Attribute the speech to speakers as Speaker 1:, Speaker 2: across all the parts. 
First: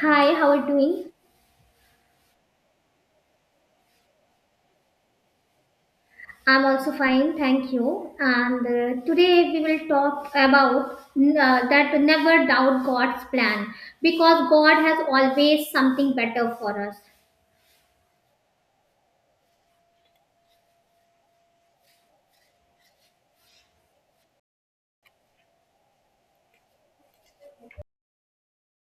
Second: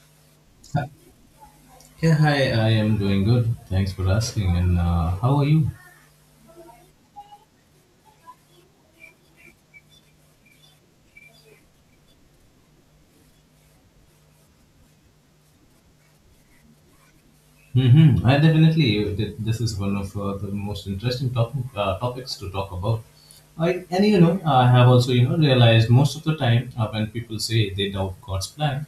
Speaker 1: Hi, how are you doing?
Speaker 2: Yeah, hi, I am doing good. Thanks for asking. And how are you?
Speaker 1: I'm also fine, thank you. And today we will talk about that never doubt God's plan because God has always something better for us.
Speaker 2: Mm-hmm. I definitely, this is one of the most interesting topics to talk about. I have also, realized most of the time when people say they doubt God's plan,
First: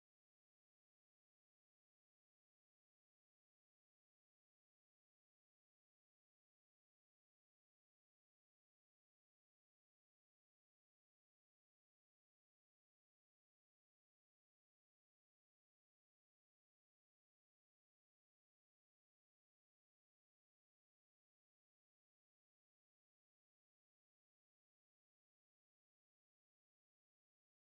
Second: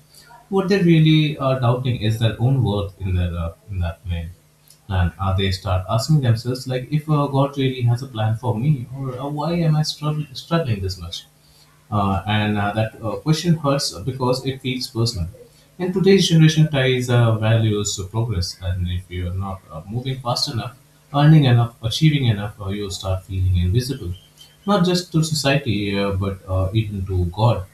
Speaker 2: what they really are doubting is their own worth in their in that plan. And they start asking themselves, like, if God really has a plan for me, or why am I struggling this much? And that question hurts because it feels personal. And today's generation ties values to progress, and if you're not moving fast enough, earning enough, achieving enough, you start feeling invisible, not just to society, but even to God.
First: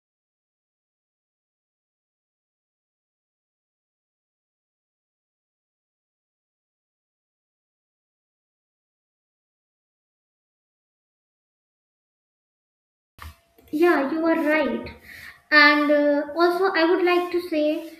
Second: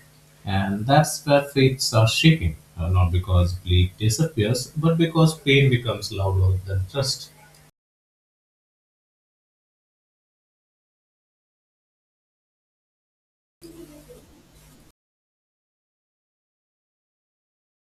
Speaker 2: And that's where faith starts shaking, not because belief disappears, but because pain becomes louder than trust.
Speaker 1: Yeah, you are right. And also, I would like to say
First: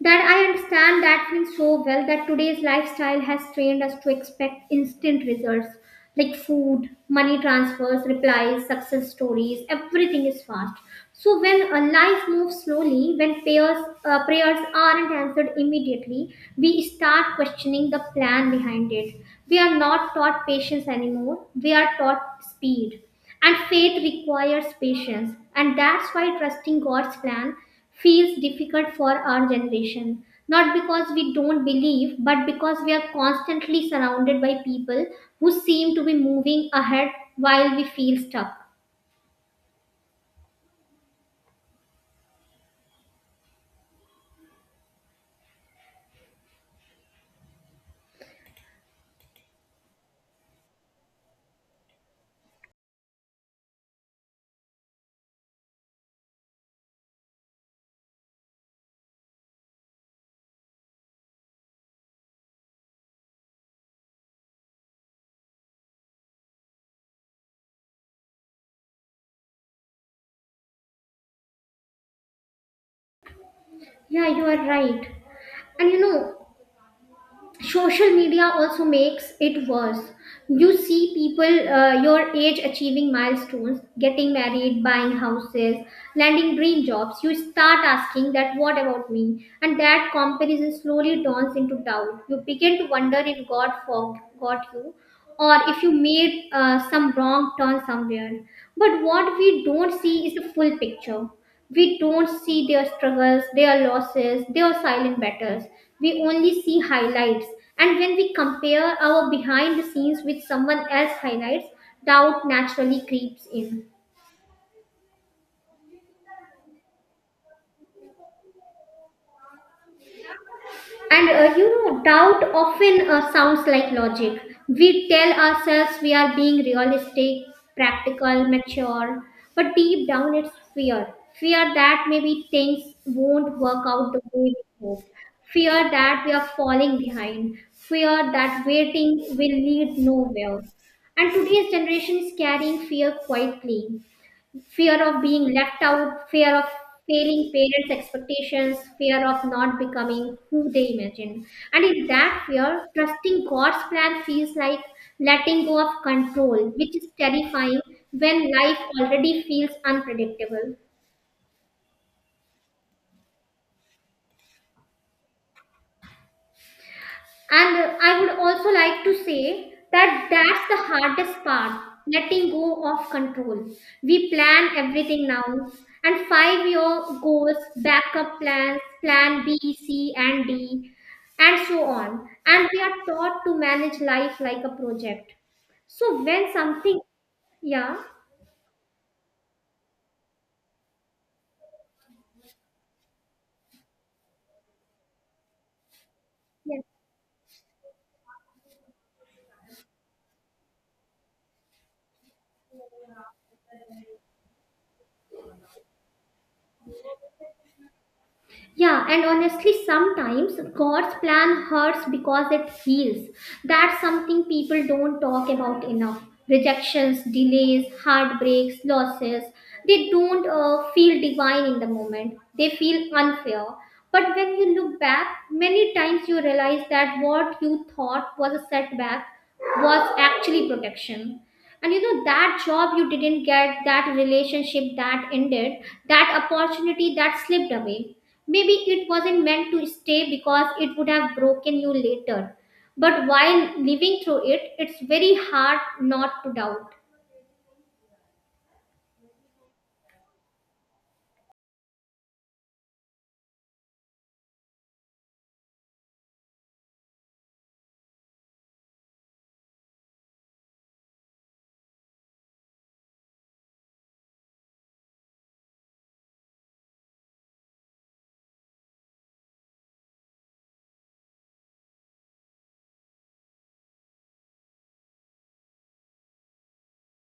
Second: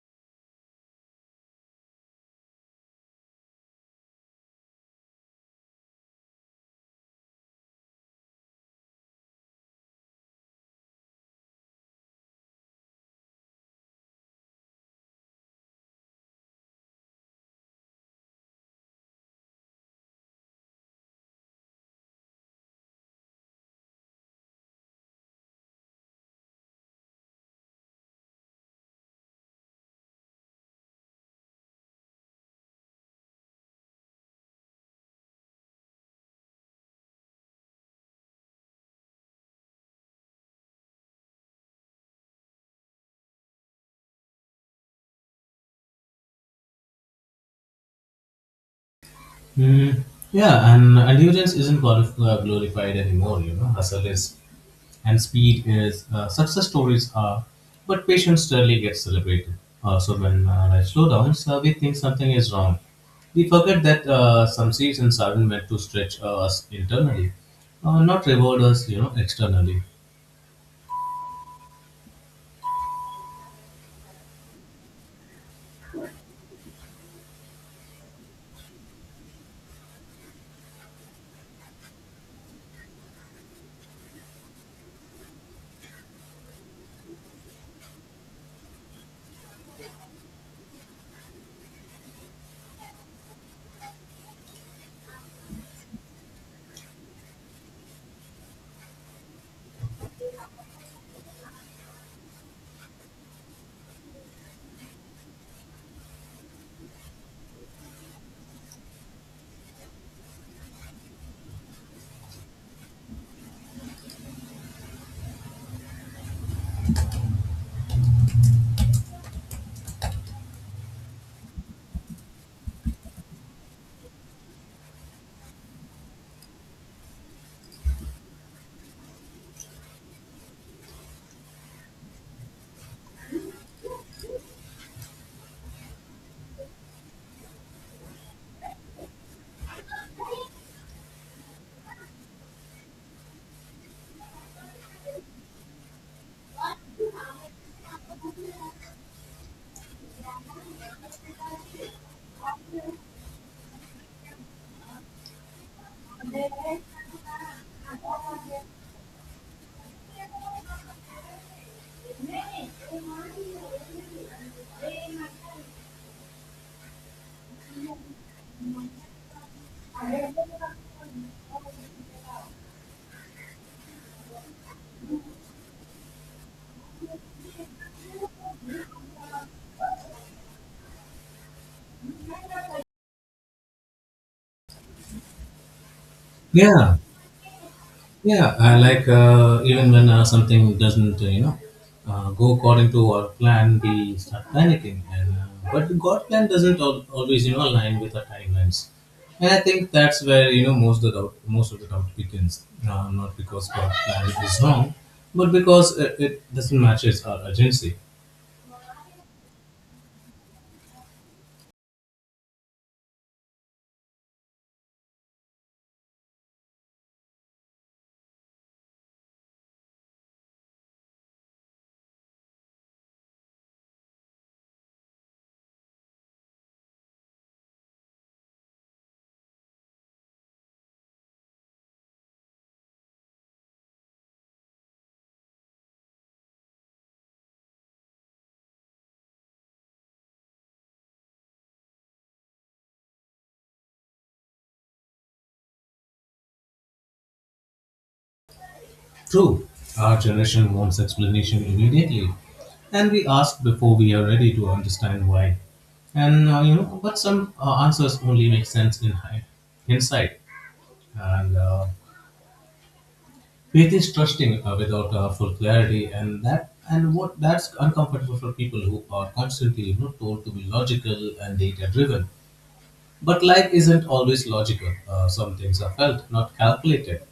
Speaker 1: that I understand that feeling so well that today's lifestyle has trained us to expect instant results like food, money transfers, replies, success stories, everything is fast. So when a life moves slowly, when prayers aren't answered immediately, we start questioning the plan behind it. We are not taught patience anymore. We are taught speed and faith requires patience, and that's why trusting God's plan feels difficult for our generation. Not because we don't believe, but because we are constantly surrounded by people who seem to be moving ahead while we feel stuck.
Speaker 2: Mm, yeah, and endurance isn't glorified anymore. Hustle is, and speed is, success stories are, but patience rarely gets celebrated. So when life slowdowns, we think something is wrong. We forget that some seasons aren't meant to stretch us internally, not reward us externally.
Speaker 1: Yeah, you are right. And you know, social media also makes it worse. You see people your age achieving milestones, getting married, buying houses, landing dream jobs. You start asking, that what about me? And that comparison slowly dawns into doubt. You begin to wonder if God forgot you, or if you made some wrong turn somewhere. But what we don't see is the full picture. We don't see their struggles, their losses, their silent battles. We only see highlights. And when we compare our behind the scenes with someone else's highlights, doubt naturally creeps in. And you know, doubt often sounds like logic. We tell ourselves we are being realistic, practical, mature, but deep down it's fear. Fear that maybe things won't work out the way we hope. Fear that we are falling behind. Fear that waiting will lead nowhere. And today's generation is carrying fear quietly, fear of being left out, fear of failing parents' expectations, fear of not becoming who they imagine. And in that fear, trusting God's plan feels like letting go of control, which is terrifying when life already feels unpredictable. And I would also like to say that that's the hardest part, letting go of control. We plan everything now, and 5 year goals, backup plans, plan B, C, and D, and so on. And we are taught to manage life like a project. So when
Speaker 2: Yeah,
Speaker 1: something, yeah,
Speaker 2: yeah, I like even when something doesn't, go according to our plan, we start panicking. And but God plan doesn't
Speaker 1: yeah.
Speaker 2: always, align with our timelines. And I think that's where most of the doubt begins. Not because God plan is wrong, but because it doesn't matches our urgency.
Speaker 1: Yeah, and honestly, sometimes God's plan hurts because it heals. That's something people don't talk about enough. Rejections, delays, heartbreaks, losses. They don't feel divine in the moment, they feel unfair. But when you look back, many times you realize that what you thought was a setback was actually protection. And you know that job you didn't get, that relationship that ended, that opportunity that slipped away, maybe it wasn't meant to stay because it would have broken you later. But while living through it, it's very hard not to doubt.
Speaker 2: True, our generation wants explanation immediately, and we ask before we are ready to understand why. And but some answers only make sense in hindsight. And faith is trusting without full clarity, and that and what that's uncomfortable for people who are constantly told to be logical and data driven. But life isn't always logical. Some things are felt, not calculated.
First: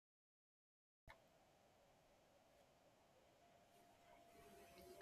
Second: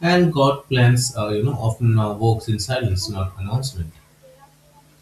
Speaker 2: And God plans, often works in silence, not announcement.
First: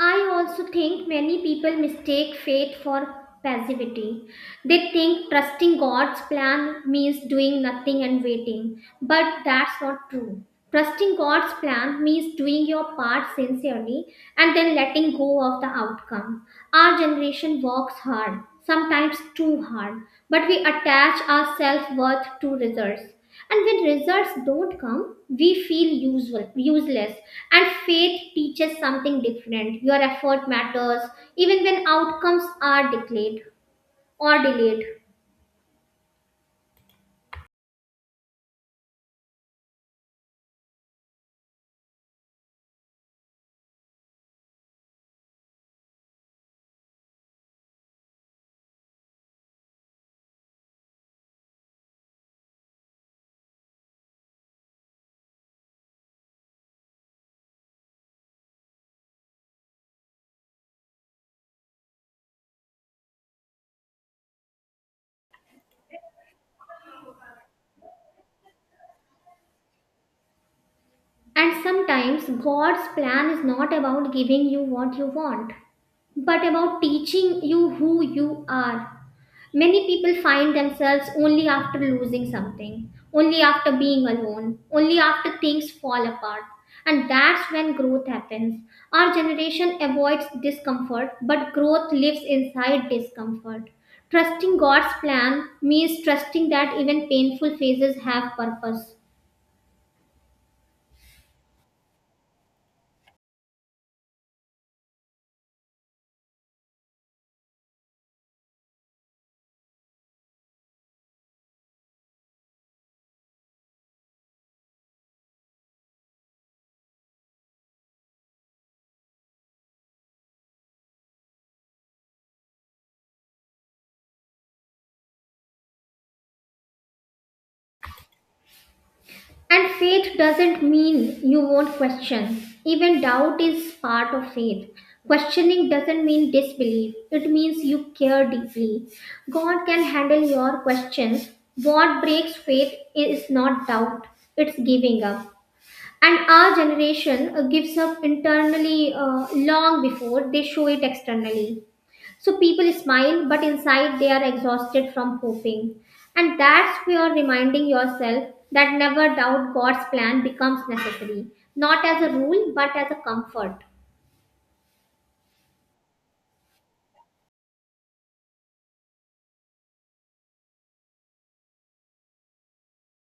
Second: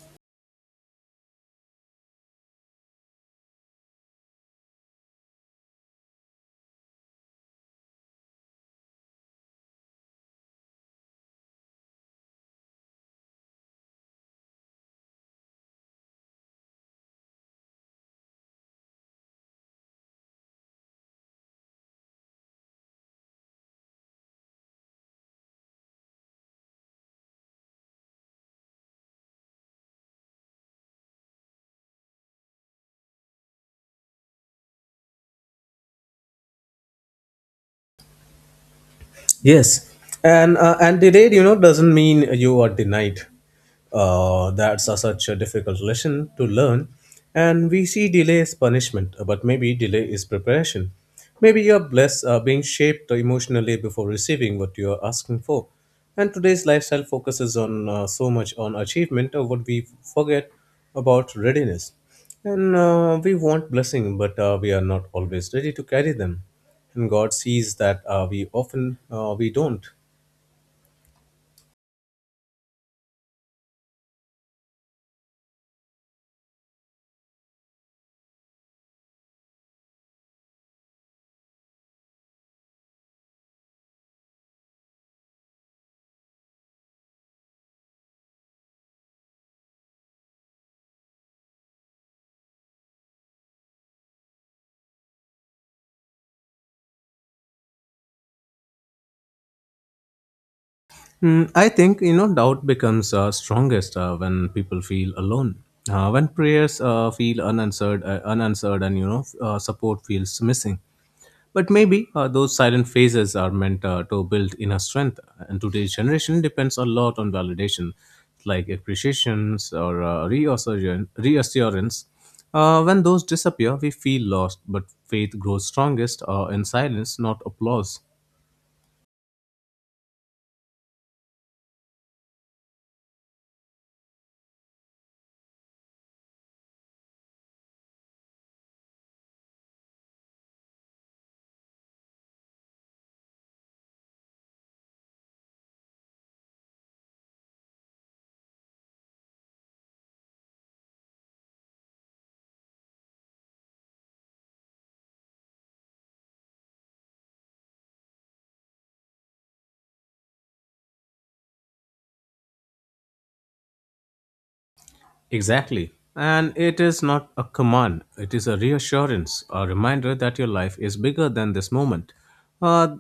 Speaker 1: I also think many people mistake faith for passivity. They think trusting God's plan means doing nothing and waiting, but that's not true. Trusting God's plan means doing your part sincerely and then letting go of the outcome. Our generation works hard, sometimes too hard, but we attach our self worth to results. And when results don't come, we feel usual, useless. And faith teaches something different. Your effort matters, even when outcomes are declared or delayed.
Speaker 2: Yes, and denied, doesn't mean you are denied. Such a difficult lesson to learn, and we see delay as punishment, but maybe delay is preparation. Maybe you're blessed, being shaped emotionally before receiving what you are asking for. And today's lifestyle focuses on, so much on achievement, what we forget about readiness. And we want blessing, but we are not always ready to carry them. And God sees that, we don't.
Speaker 1: And sometimes God's plan is not about giving you what you want, but about teaching you who you are. Many people find themselves only after losing something, only after being alone, only after things fall apart. And that's when growth happens. Our generation avoids discomfort, but growth lives inside discomfort. Trusting God's plan means trusting that even painful phases have purpose.
Speaker 2: Hmm, I think doubt becomes, strongest when people feel alone. When prayers feel unanswered, and support feels missing. But maybe, those silent phases are meant, to build inner strength, and today's generation depends a lot on validation, like appreciations or, reassurance. When those disappear, we feel lost, but faith grows strongest, in silence, not applause.
Speaker 1: And faith doesn't mean you won't question. Even doubt is part of faith. Questioning doesn't mean disbelief, it means you care deeply. God can handle your questions. What breaks faith is not doubt, it's giving up. And our generation gives up internally long before they show it externally. So people smile, but inside they are exhausted from hoping. And that's where reminding yourself that never doubt God's plan becomes necessary, not as a rule, but as a comfort.
Speaker 2: Exactly. And it is not a command, it is a reassurance, a reminder that your life is bigger than this moment. Uh,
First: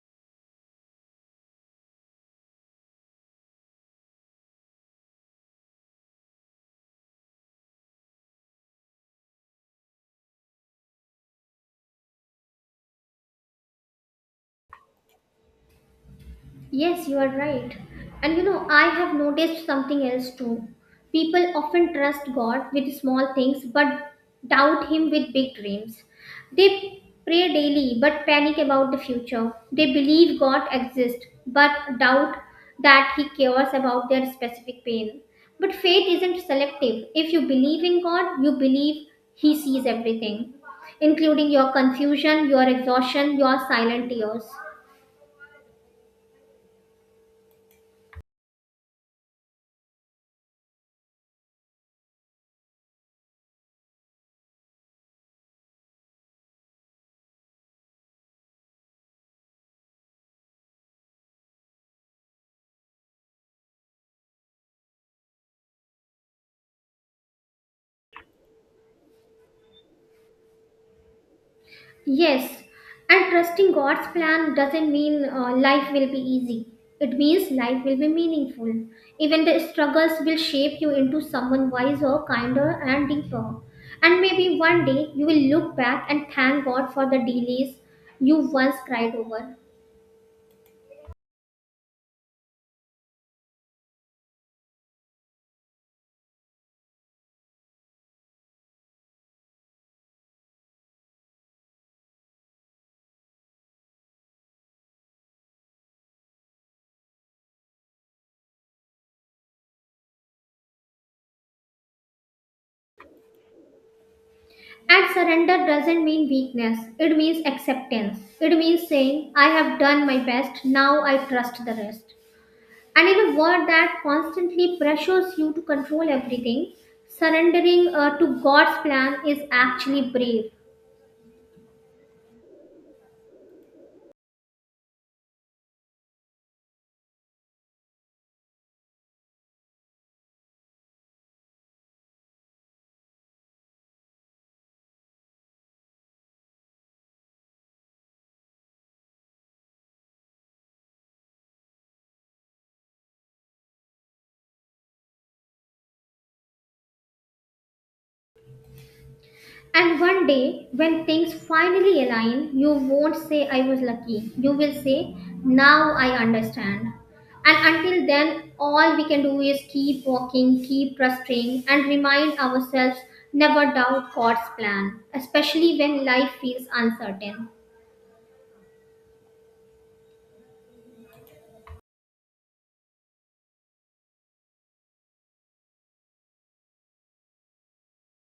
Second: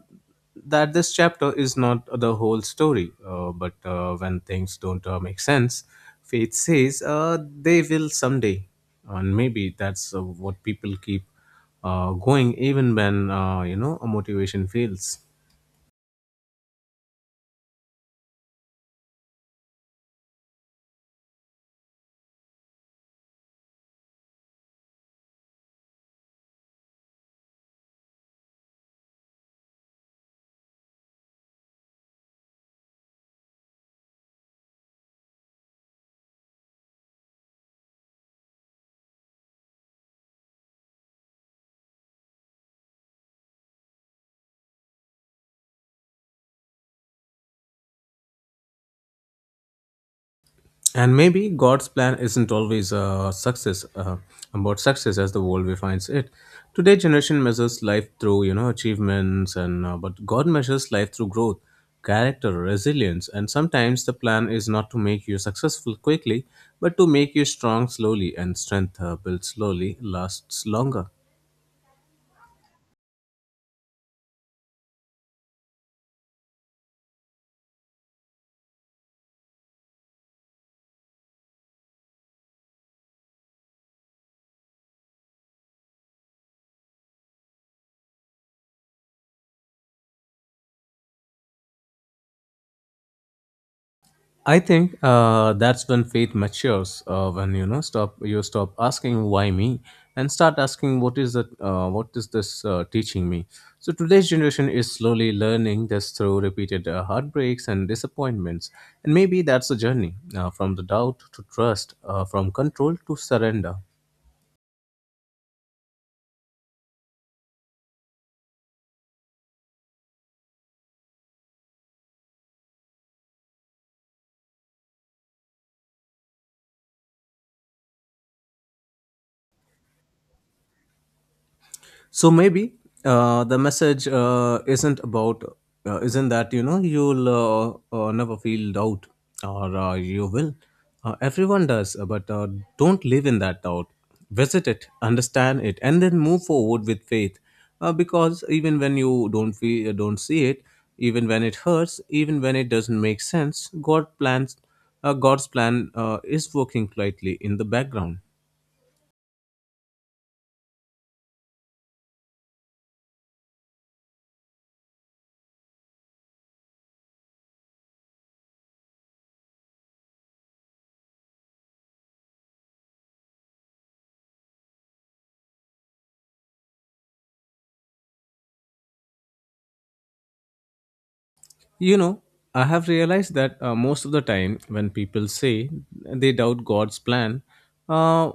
Speaker 2: that this chapter is not the whole story, but when things don't, make sense, faith says they will someday. And maybe that's what people keep going even when, a motivation fails.
Speaker 1: Yes, you are right. And you know, I have noticed something else too. People often trust God with small things but doubt Him with big dreams. They pray daily but panic about the future. They believe God exists but doubt that He cares about their specific pain. But faith isn't selective. If you believe in God, you believe He sees everything, including your confusion, your exhaustion, your silent tears.
Speaker 2: And maybe God's plan isn't always a success about success as the world defines it. Today, generation measures life through achievements, and but God measures life through growth, character, resilience, and sometimes the plan is not to make you successful quickly, but to make you strong slowly. And strength built slowly lasts longer.
Speaker 1: Yes, and trusting God's plan doesn't mean life will be easy. It means life will be meaningful. Even the struggles will shape you into someone wiser, kinder, and deeper. And maybe one day you will look back and thank God for the delays you once cried over.
Speaker 2: I think that's when faith matures. When you stop asking why me, and start asking what is that? What is this, teaching me? So today's generation is slowly learning this through repeated, heartbreaks and disappointments, and maybe that's a journey from the doubt to trust, from control to surrender.
Speaker 1: And surrender doesn't mean weakness, it means acceptance. It means saying, I have done my best, now I trust the rest. And in a world that constantly pressures you to control everything, surrendering to God's plan is actually brave.
Speaker 2: So maybe, the message isn't about, isn't that, you'll, never feel doubt or, you will, everyone does, but, don't live in that doubt. Visit it, understand it, and then move forward with faith, because even when you don't feel, don't see it, even when it hurts, even when it doesn't make sense, God's plan is working quietly in the background.
Speaker 1: And one day, when things finally align, you won't say, I was lucky. You will say, now I understand. And until then, all we can do is keep walking, keep trusting, and remind ourselves, never doubt God's plan, especially when life feels uncertain.
Speaker 2: You know, I have realized that, most of the time when people say they doubt God's plan, uh,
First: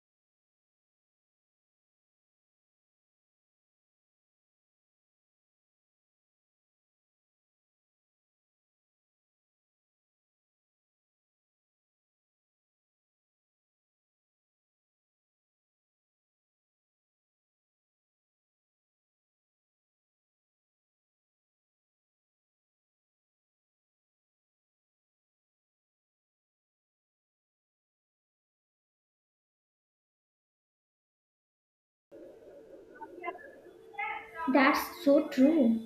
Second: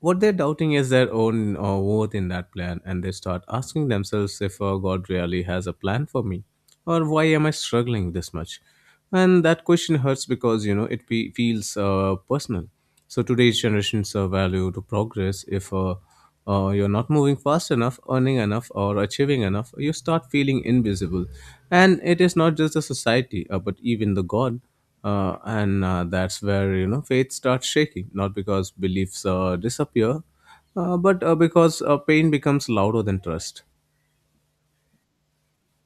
Speaker 2: what they're doubting is their own, worth in that plan, and they start asking themselves if God really has a plan for me, or why am I struggling this much? And that question hurts because it feels, personal. So today's generations, value to progress, if, you're not moving fast enough, earning enough, or achieving enough, you start feeling invisible. And it is not just the society, but even the God. And that's where faith starts shaking, not because beliefs, disappear, but, because, pain becomes louder than trust.
Speaker 1: That's so true.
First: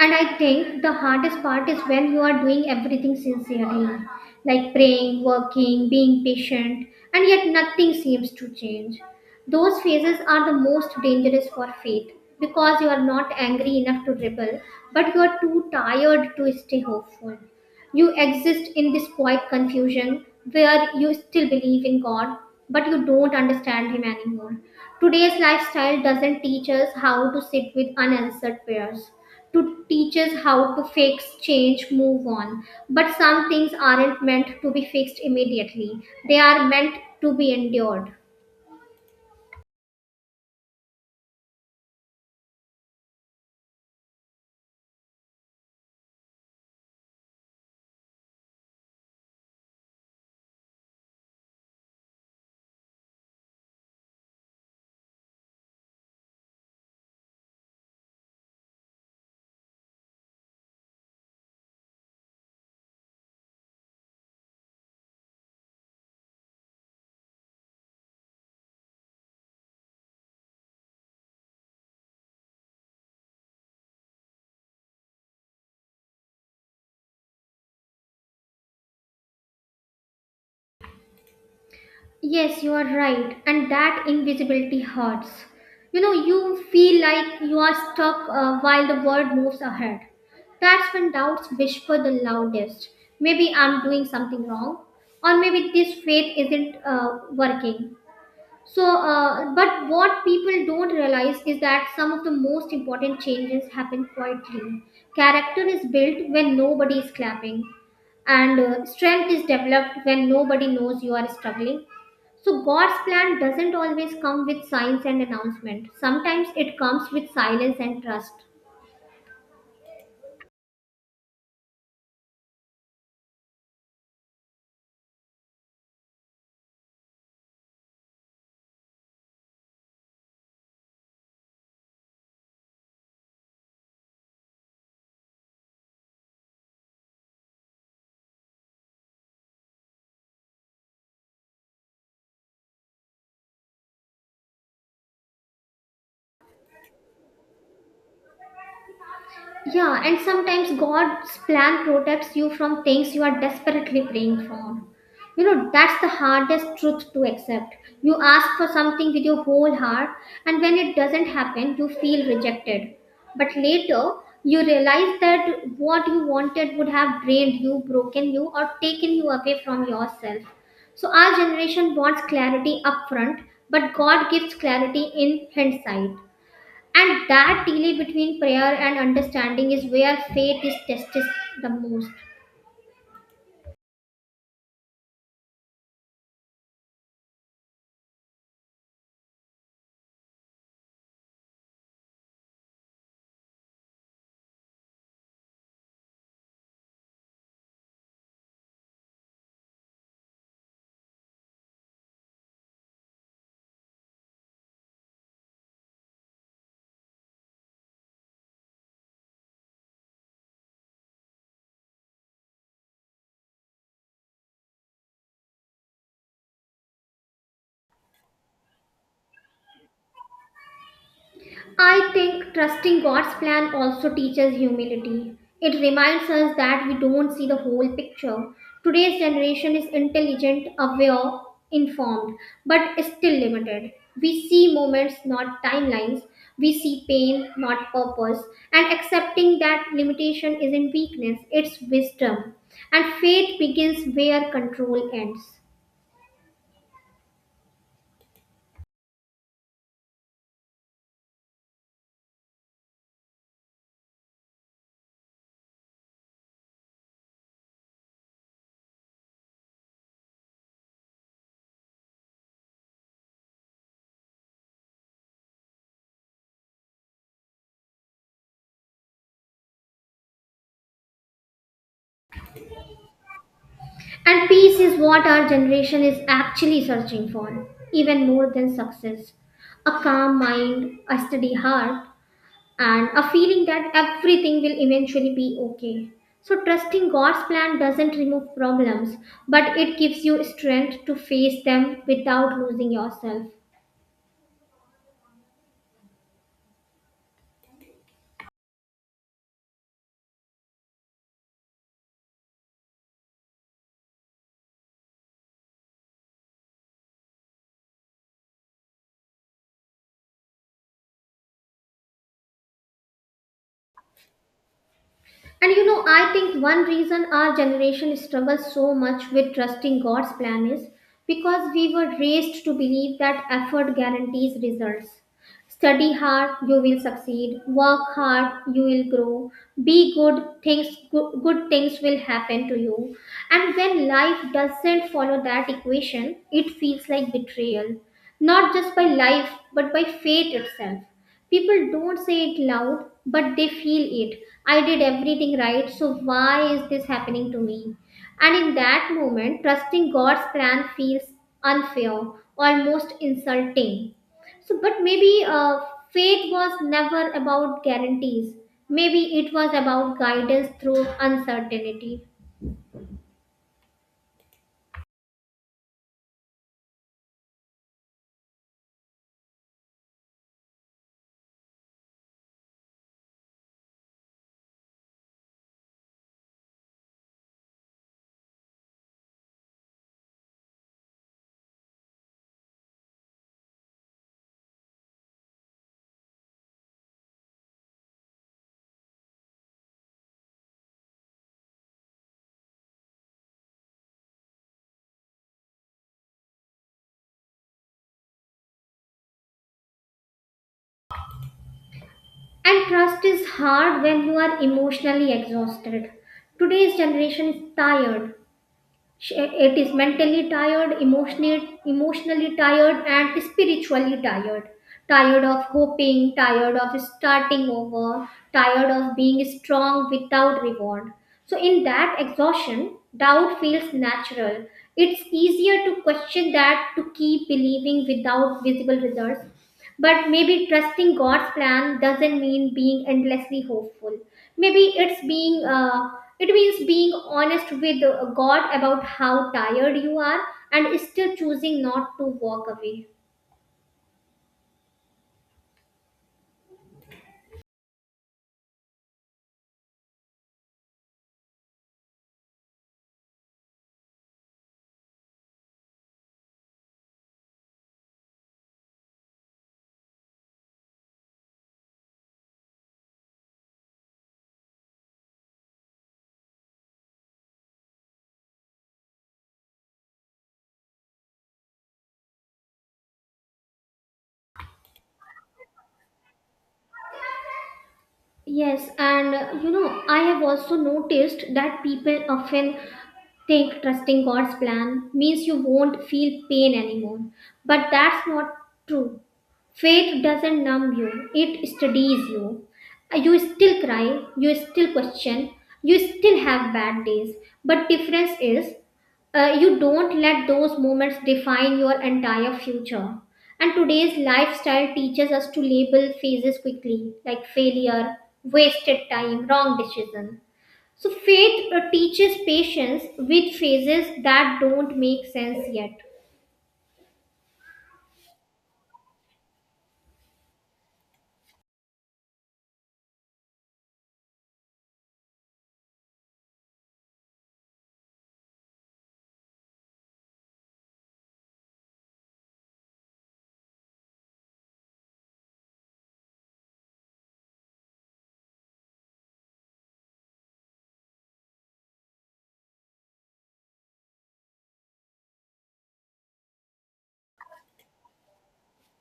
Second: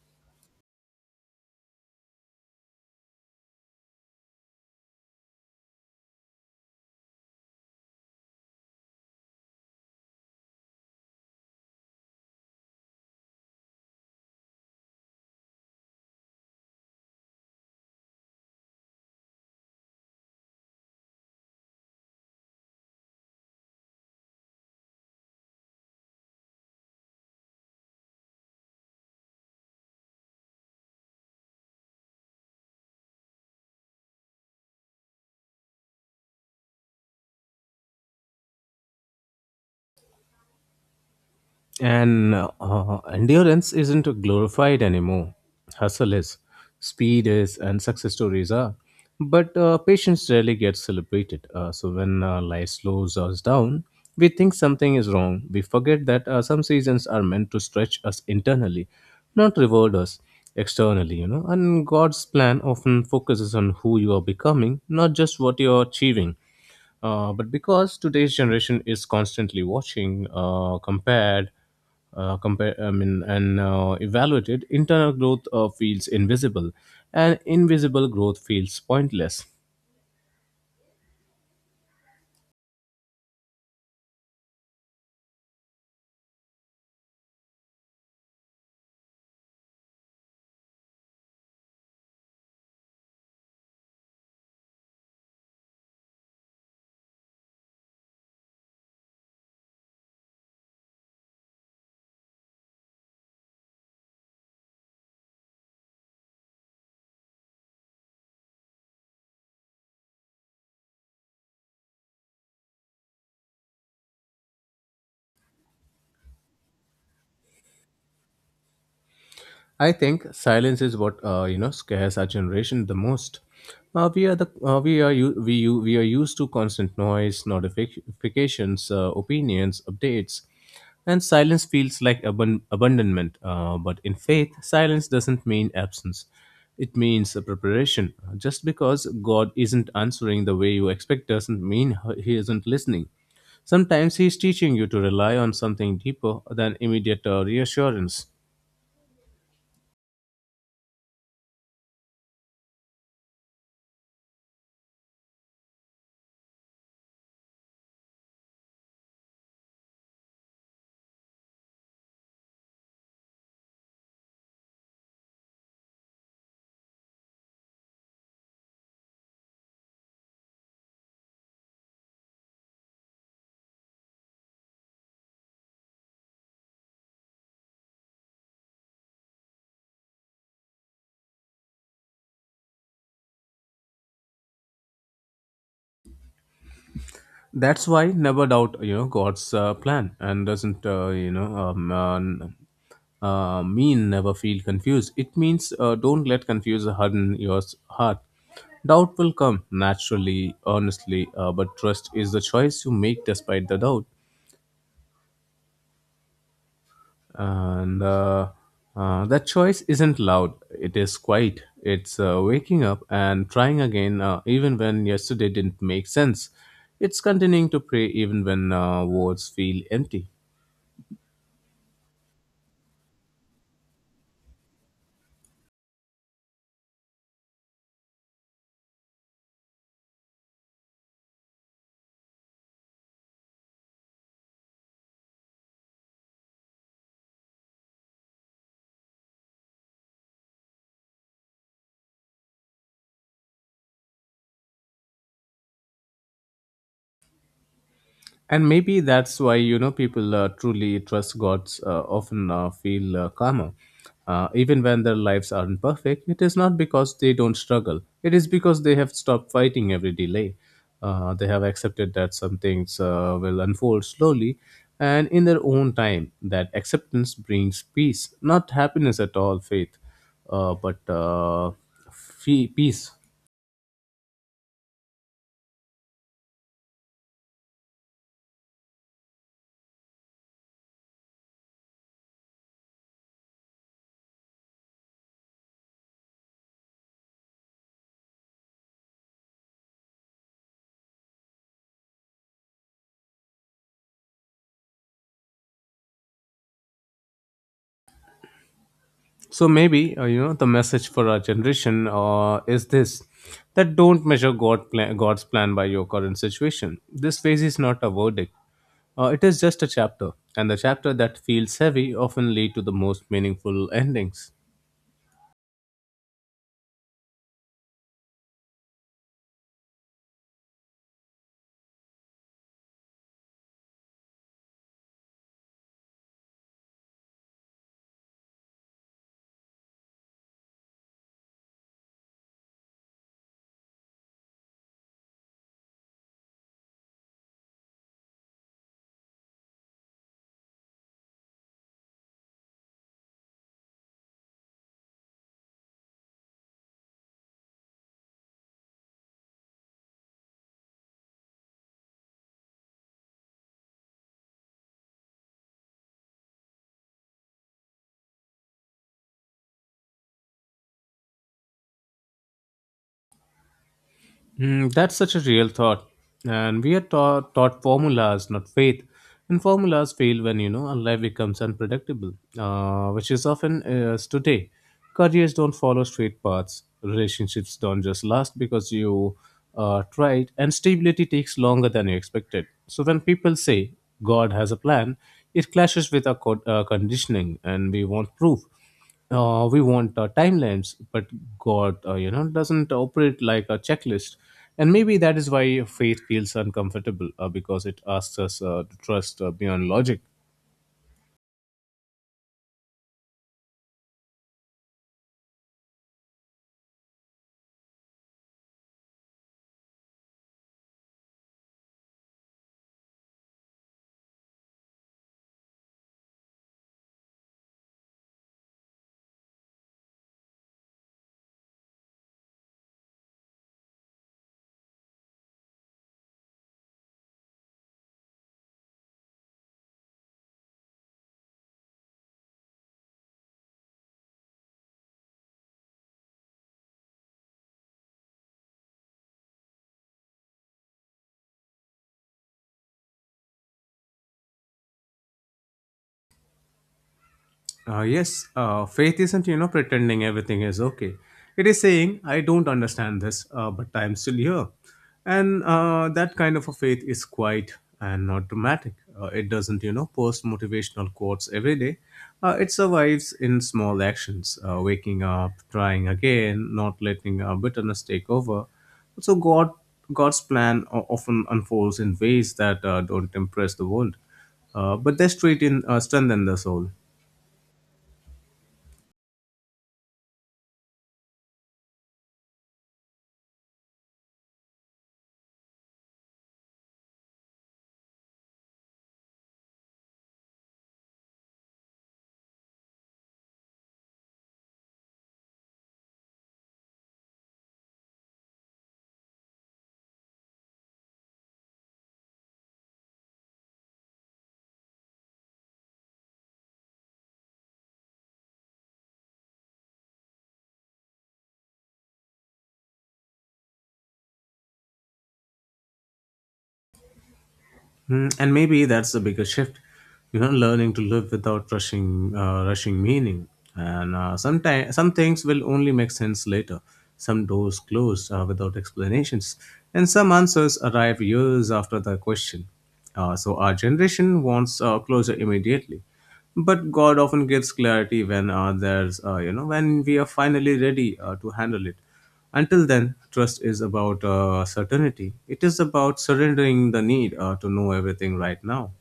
Speaker 1: And I think the hardest part is when you are doing everything sincerely, like praying, working, being patient, and yet nothing seems to change. Those phases are the most dangerous for faith because you are not angry enough to rebel, but you are too tired to stay hopeful. You exist in this quiet confusion where you still believe in God, but you don't understand Him anymore. Today's lifestyle doesn't teach us how to sit with unanswered prayers, to teach us how to fix, change, move on. But some things aren't meant to be fixed immediately, they are meant to be endured.
Speaker 2: And endurance isn't glorified anymore. Hustle is, speed is, and success stories are. But patience rarely gets celebrated. So when, life slows us down, we think something is wrong. We forget that, some seasons are meant to stretch us internally, not reward us externally. And God's plan often focuses on who you are becoming, not just what you are achieving. But because today's generation is constantly watching, compare, I mean, and evaluated, internal growth feels invisible, and invisible growth feels pointless.
Speaker 1: Yes, you are right. And that invisibility hurts. You know, you feel like you are stuck while the world moves ahead. That's when doubts whisper the loudest. Maybe I'm doing something wrong, or maybe this faith isn't working. But what people don't realize is that some of the most important changes happen quietly. Character is built when nobody is clapping, and strength is developed when nobody knows you are struggling. So, God's plan doesn't always come with signs and announcement, sometimes it comes with silence and trust.
Speaker 2: I think silence is what, scares our generation the most. We are used to constant noise, notifications, opinions, updates, and silence feels like abandonment. But in faith, silence doesn't mean absence; it means a preparation. Just because God isn't answering the way you expect doesn't mean He isn't listening. Sometimes He is teaching you to rely on something deeper than immediate, reassurance.
Speaker 1: Yeah, and sometimes God's plan protects you from things you are desperately praying for. You know, that's the hardest truth to accept. You ask for something with your whole heart, and when it doesn't happen, you feel rejected. But later, you realize that what you wanted would have drained you, broken you, or taken you away from yourself. So, our generation wants clarity upfront, but God gives clarity in hindsight. And that delay between prayer and understanding is where faith is tested the most.
Speaker 2: That's why never doubt, God's plan and doesn't, mean never feel confused. It means, don't let confuse harden your heart. Doubt will come naturally, honestly, but trust is the choice you make despite the doubt. And, that choice isn't loud, it is quiet. It's, waking up and trying again, even when yesterday didn't make sense. It's continuing to pray even when, words feel empty.
Speaker 1: I think trusting God's plan also teaches humility. It reminds us that we don't see the whole picture. Today's generation is intelligent, aware, informed, but still limited. We see moments, not timelines. We see pain, not purpose. And accepting that limitation isn't weakness, it's wisdom. And faith begins where control ends.
Speaker 2: And maybe that's why, people truly trust gods, often feel calmer. Even when their lives aren't perfect, it is not because they don't struggle. It is because they have stopped fighting every delay. They have accepted that some things, will unfold slowly and in their own time. That acceptance brings peace, not happiness at all, faith, but, peace.
Speaker 1: And peace is what our generation is actually searching for, even more than success. A calm mind, a steady heart, and a feeling that everything will eventually be okay. So, trusting God's plan doesn't remove problems, but it gives you strength to face them without losing yourself.
Speaker 2: So maybe, the message for our generation, is this: that don't measure God's plan by your current situation. This phase is not a verdict; it is just a chapter, and the chapter that feels heavy often lead to the most meaningful endings.
Speaker 1: And you know, I think one reason our generation struggles so much with trusting God's plan is because we were raised to believe that effort guarantees results. Study hard, you will succeed. Work hard, you will grow. Be good, good things will happen to you. And when life doesn't follow that equation, it feels like betrayal, not just by life but by fate itself. People don't say it loud, but they feel it. I did everything right, so why is this happening to me? And in that moment, trusting God's plan feels unfair, almost insulting. But maybe faith was never about guarantees. Maybe it was about guidance through uncertainty.
Speaker 2: Mm, that's such a real thought. And we are taught formulas, not faith. And formulas fail when, our life becomes unpredictable, which is often, is today. Careers don't follow straight paths. Relationships don't just last because you, tried. And stability takes longer than you expected. So when people say God has a plan, it clashes with our conditioning, and we want proof, we want, timelines, but God, doesn't operate like a checklist. And maybe that is why faith feels uncomfortable, because it asks us, to trust, beyond logic.
Speaker 1: And trust is hard when you are emotionally exhausted. Today's generation is tired. It is mentally tired, emotionally tired, and spiritually tired. Tired of hoping, tired of starting over, tired of being strong without reward. So, in that exhaustion, doubt feels natural. It's easier to question that to keep believing without visible results, but maybe trusting God's plan doesn't mean being endlessly hopeful. Maybe it's being it means being honest with God about how tired you are and still choosing not to walk away.
Speaker 2: Yes, faith isn't, pretending everything is okay. It is saying, I don't understand this, but I'm still here. And, that kind of a faith is quiet and not dramatic. It doesn't, post motivational quotes every day. It survives in small actions, waking up, trying again, not letting, bitterness take over. So God's plan often unfolds in ways that, don't impress the world, but they strengthen the soul.
Speaker 1: Yes, and you know, I have also noticed that people often think trusting God's plan means you won't feel pain anymore. But that's not true. Faith doesn't numb you, it steadies you. You still cry, you still question, you still have bad days. But difference is you don't let those moments define your entire future. And today's lifestyle teaches us to label phases quickly, like failure, wasted time, wrong decision. So faith teaches patience with phases that don't make sense yet.
Speaker 2: Mm, and maybe that's the biggest shift, learning to live without rushing meaning. And, sometimes some things will only make sense later. Some doors close without explanations, and some answers arrive years after the question. So our generation wants closure immediately, but God often gives clarity when there's, you know, when we are finally ready to handle it. Until then, trust is about certainty. It is about surrendering the need to know everything right now.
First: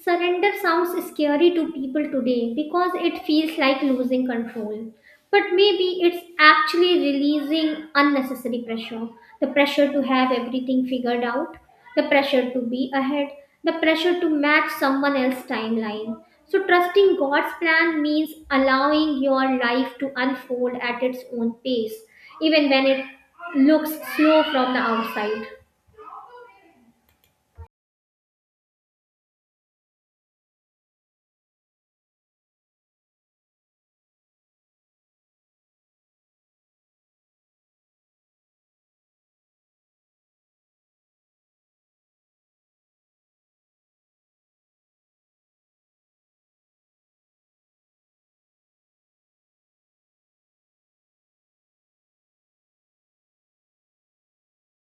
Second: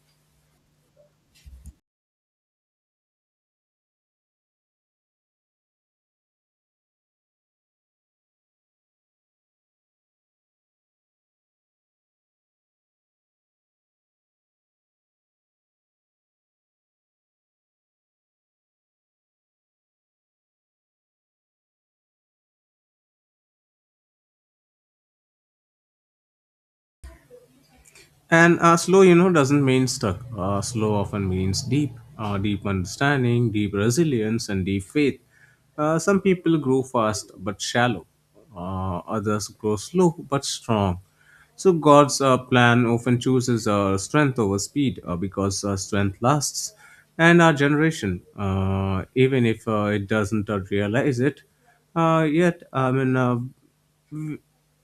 Speaker 1: Surrender sounds scary to people today because it feels like losing control. But maybe it's actually releasing unnecessary pressure, the pressure to have everything figured out, the pressure to be ahead, the pressure to match someone else's timeline. So, trusting God's plan means allowing your life to unfold at its own pace, even when it looks slow from the outside.
Speaker 2: And slow, you know, doesn't mean stuck. Slow often means deep, deep understanding, deep resilience, and deep faith. Some people grow fast but shallow. Others grow slow but strong. So God's plan often chooses strength over speed because strength lasts. And our generation, even if it doesn't realize it, yet w-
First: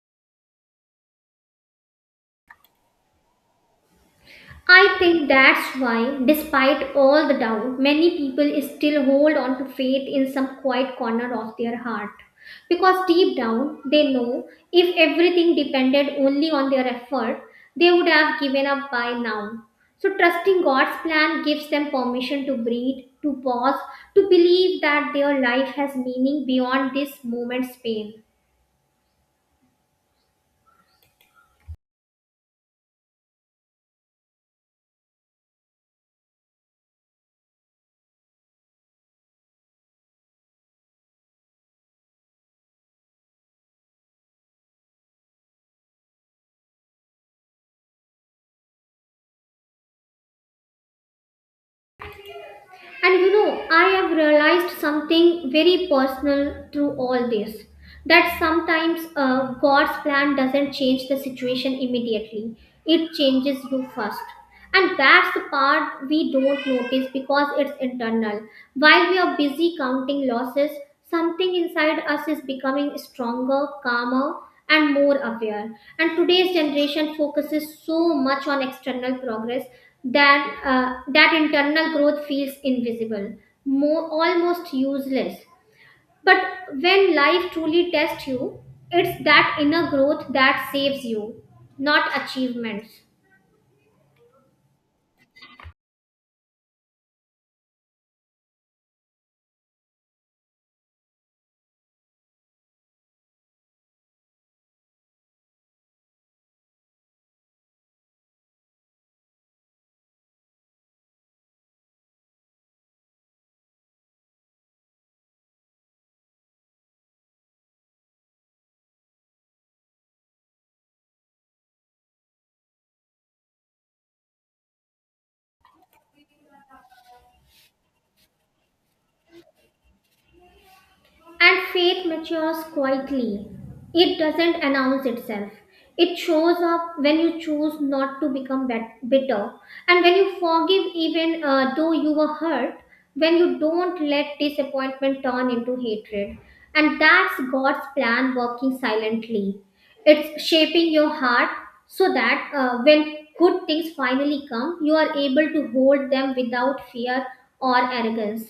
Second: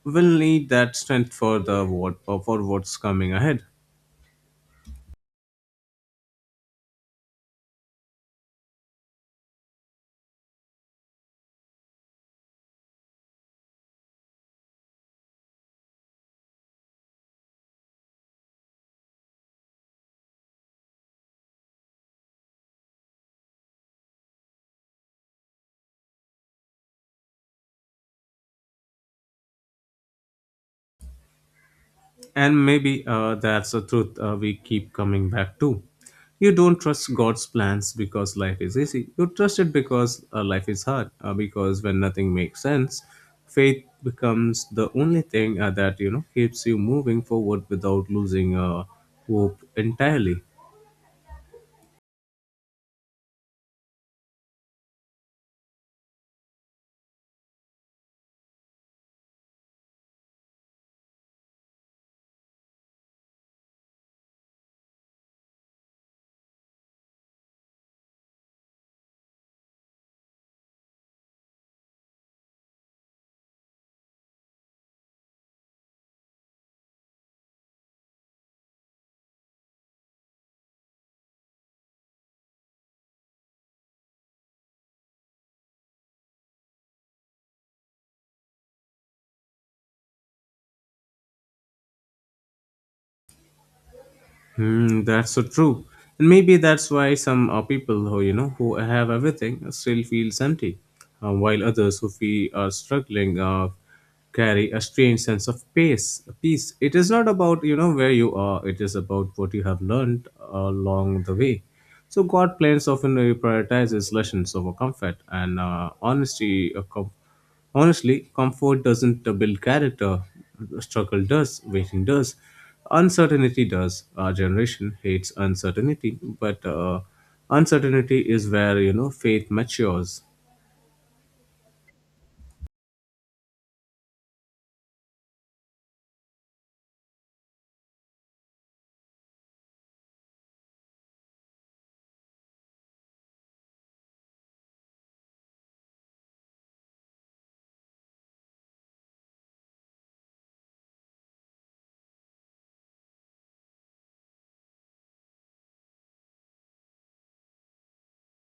Speaker 2: will need that strength for the what for what's coming ahead.
Speaker 1: I think that's why, despite all the doubt, many people still hold on to faith in some quiet corner of their heart. Because deep down, they know if everything depended only on their effort, they would have given up by now. So, trusting God's plan gives them permission to breathe, to pause, to believe that their life has meaning beyond this moment's pain.
Speaker 2: And maybe that's the truth we keep coming back to. You don't trust God's plans because life is easy. You trust it because life is hard. Because when nothing makes sense, faith becomes the only thing that you know keeps you moving forward without losing hope entirely.
Speaker 1: And you know, I have realized something very personal through all this, that sometimes God's plan doesn't change the situation immediately, it changes you first. And that's the part we don't notice because it's internal. While we are busy counting losses, something inside us is becoming stronger, calmer, and more aware. And today's generation focuses so much on external progress that, that internal growth feels invisible, more, almost useless. But when life truly tests you, it's that inner growth that saves you, not achievements.
Speaker 2: Hmm, that's so true. And maybe that's why some people who you know who have everything still feels empty, while others who feel are struggling carry a strange sense of peace. It is not about you know where you are; it is about what you have learned along the way. So God plans often prioritizes lessons over comfort and Honestly, comfort doesn't build character. Struggle does, waiting does, uncertainty does. Our generation hates uncertainty, but uncertainty is where you know faith matures.
Speaker 1: And faith matures quietly. It doesn't announce itself. It shows up when you choose not to become bitter, and when you forgive even though you were hurt, when you don't let disappointment turn into hatred. And that's God's plan working silently. It's shaping your heart so that when good things finally come, you are able to hold them without fear or arrogance.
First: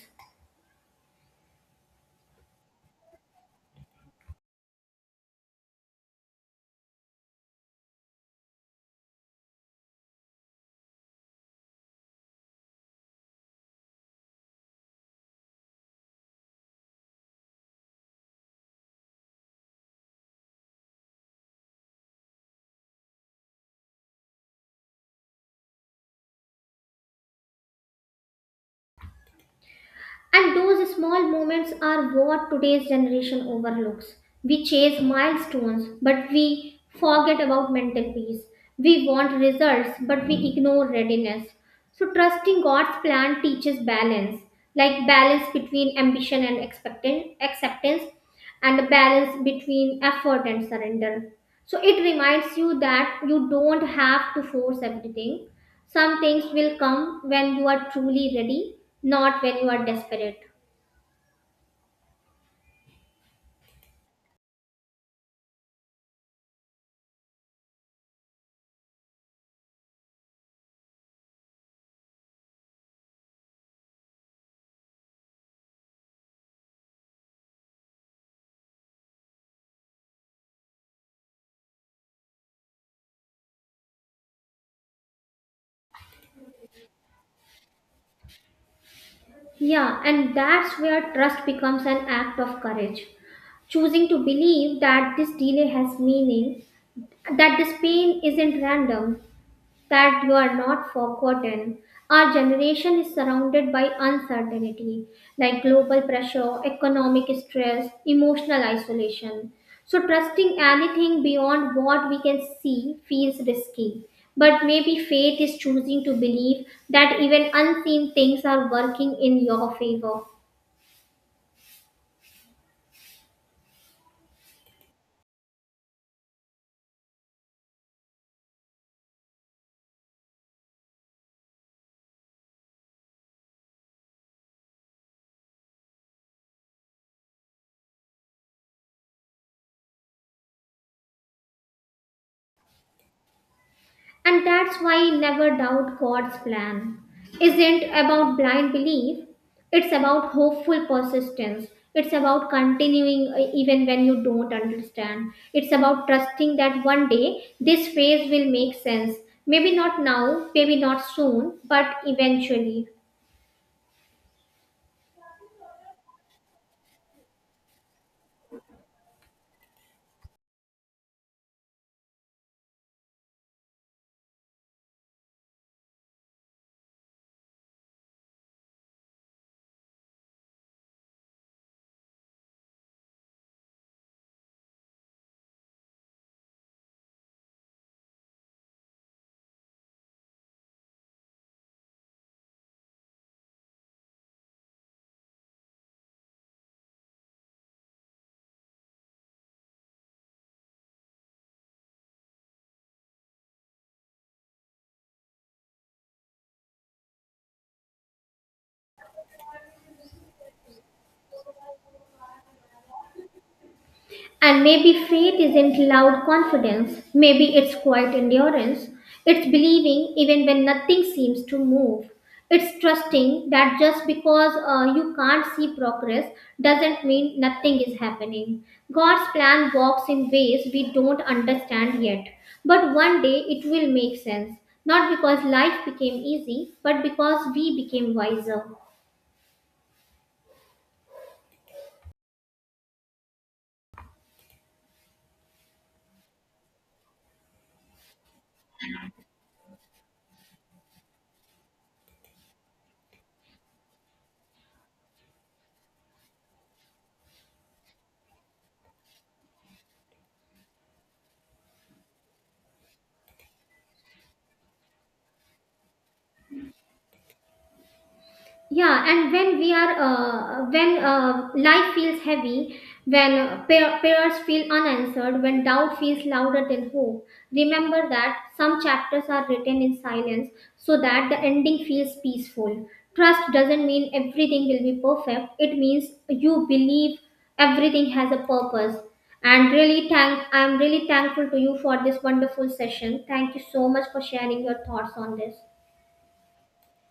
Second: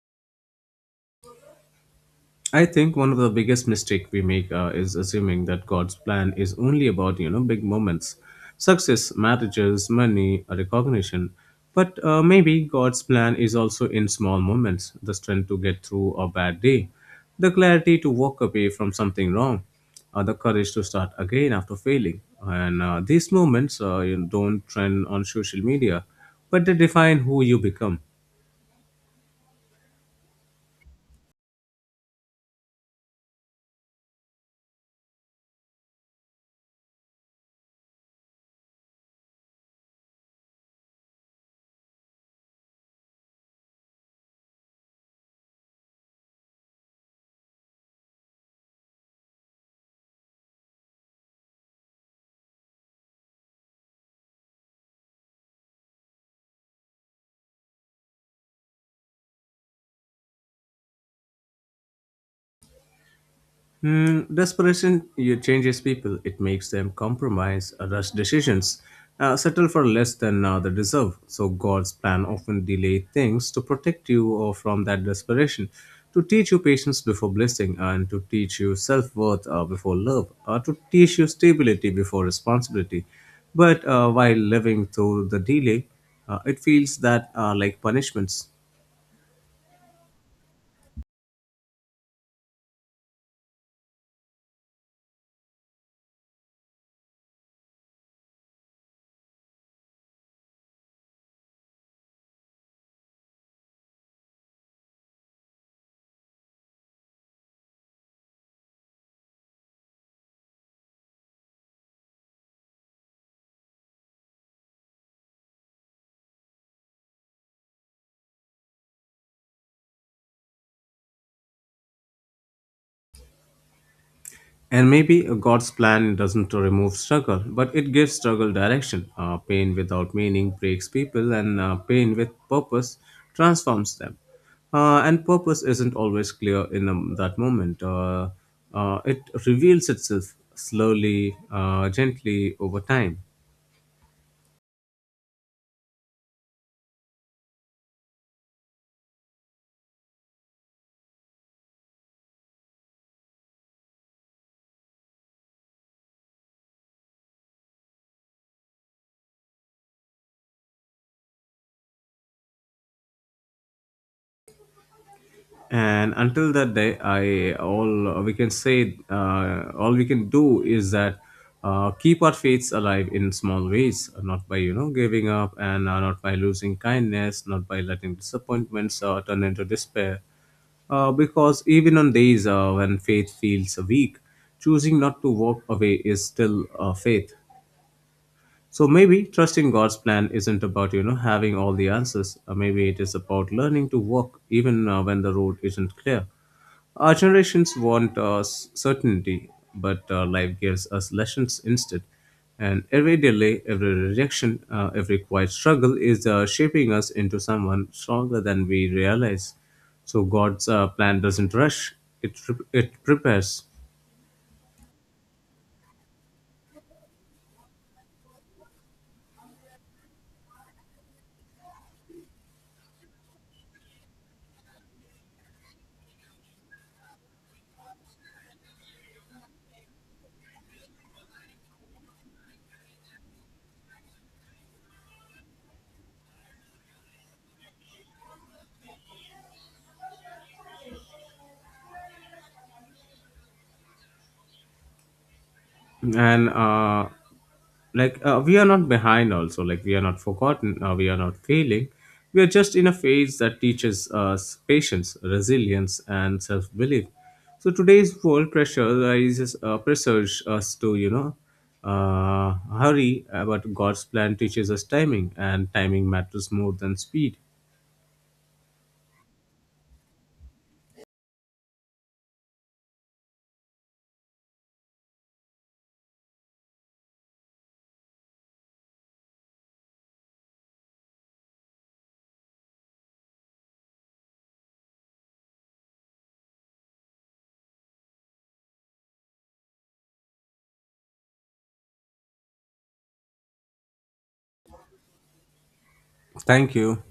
Speaker 2: I think one of the biggest mistake we make is assuming that God's plan is only about you know big moments, success, marriages, money, or recognition. But maybe God's plan is also in small moments: the strength to get through a bad day, the clarity to walk away from something wrong, the courage to start again after failing. And these moments you don't trend on social media, but they define who you become.
Speaker 1: And those small moments are what today's generation overlooks. We chase milestones, but we forget about mental peace. We want results, but we ignore readiness. So, trusting God's plan teaches balance, like balance between ambition and acceptance, and a balance between effort and surrender. So it reminds you that you don't have to force everything. Some things will come when you are truly ready, not when you are desperate.
Speaker 2: Mm, desperation you changes people. It makes them compromise, rush decisions, settle for less than they deserve. So God's plan often delay things to protect you or from that desperation, to teach you patience before blessing, and to teach you self worth before love, to teach you stability before responsibility. But while living through the delay, it feels that like punishments.
Speaker 1: Yeah, and that's where trust becomes an act of courage. Choosing to believe that this delay has meaning, that this pain isn't random, that you are not forgotten. Our generation is surrounded by uncertainty, like global pressure, economic stress, emotional isolation. So, trusting anything beyond what we can see feels risky. But maybe faith is choosing to believe that even unseen things are working in your favor.
Speaker 2: And maybe God's plan doesn't remove struggle, but it gives struggle direction. Pain without meaning breaks people, and pain with purpose transforms them. And purpose isn't always clear in that moment. It reveals itself slowly, gently over time.
Speaker 1: And that's why never doubt God's plan. Isn't about blind belief, it's about hopeful persistence. It's about continuing even when you don't understand. It's about trusting that one day this phase will make sense. Maybe not now, maybe not soon, but eventually.
Speaker 2: And until that day, I all we can say, all we can do is that keep our faiths alive in small ways, not by you know giving up, and not by losing kindness, not by letting disappointments turn into despair, because even on days when faith feels weak, choosing not to walk away is still faith. So maybe trusting God's plan isn't about you know having all the answers. Maybe it is about learning to walk even when the road isn't clear. Our generations want certainty, but life gives us lessons instead. And every delay, every rejection, every quiet struggle is shaping us into someone stronger than we realize. So God's plan doesn't rush; it prepares.
Speaker 1: And maybe faith isn't loud confidence, maybe it's quiet endurance. It's believing even when nothing seems to move. It's trusting that just because you can't see progress doesn't mean nothing is happening. God's plan works in ways we don't understand yet, but one day it will make sense. Not because life became easy, but because we became wiser.
Speaker 2: And we are not behind, also like we are not forgotten, we are not failing, we are just in a phase that teaches us patience, resilience and self-belief. So today's world pressurises pressures us to you know hurry, but God's plan teaches us timing, and timing matters more than speed.
Speaker 1: Yeah, and when we are when life feels heavy, when prayers feel unanswered, when doubt feels louder than hope, remember that some chapters are written in silence so that the ending feels peaceful. Trust doesn't mean everything will be perfect, it means you believe everything has a purpose. And really thank I'm really thankful to you for this wonderful session. Thank you so much for sharing your thoughts on this.
Speaker 2: Thank you.